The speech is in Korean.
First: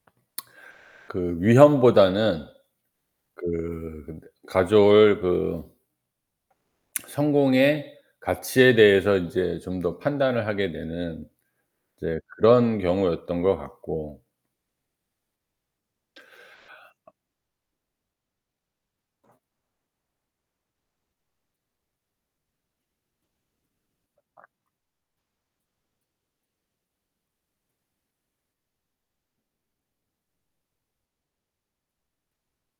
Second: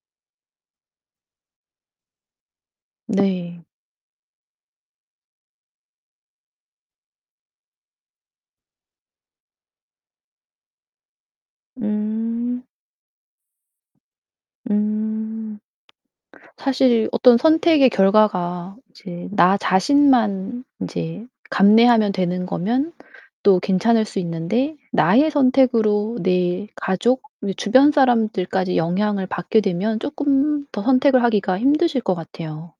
그 위험보다는 네. 그 가져올 그 성공의 가치에 대해서 인제 좀 더 판단을 하게 되는 이제 음. 그런 경우였던 것 같고. 음. 사실 어떤 선택의 결과가 이제 나 자신만 이제 감내하면 되는 거면 또 괜찮을 수 있는데 나의 선택으로 내 가족, 주변 사람들까지 영향을 받게 되면 쪼끔 더 선택을 하기가 힘드실 것 같아요.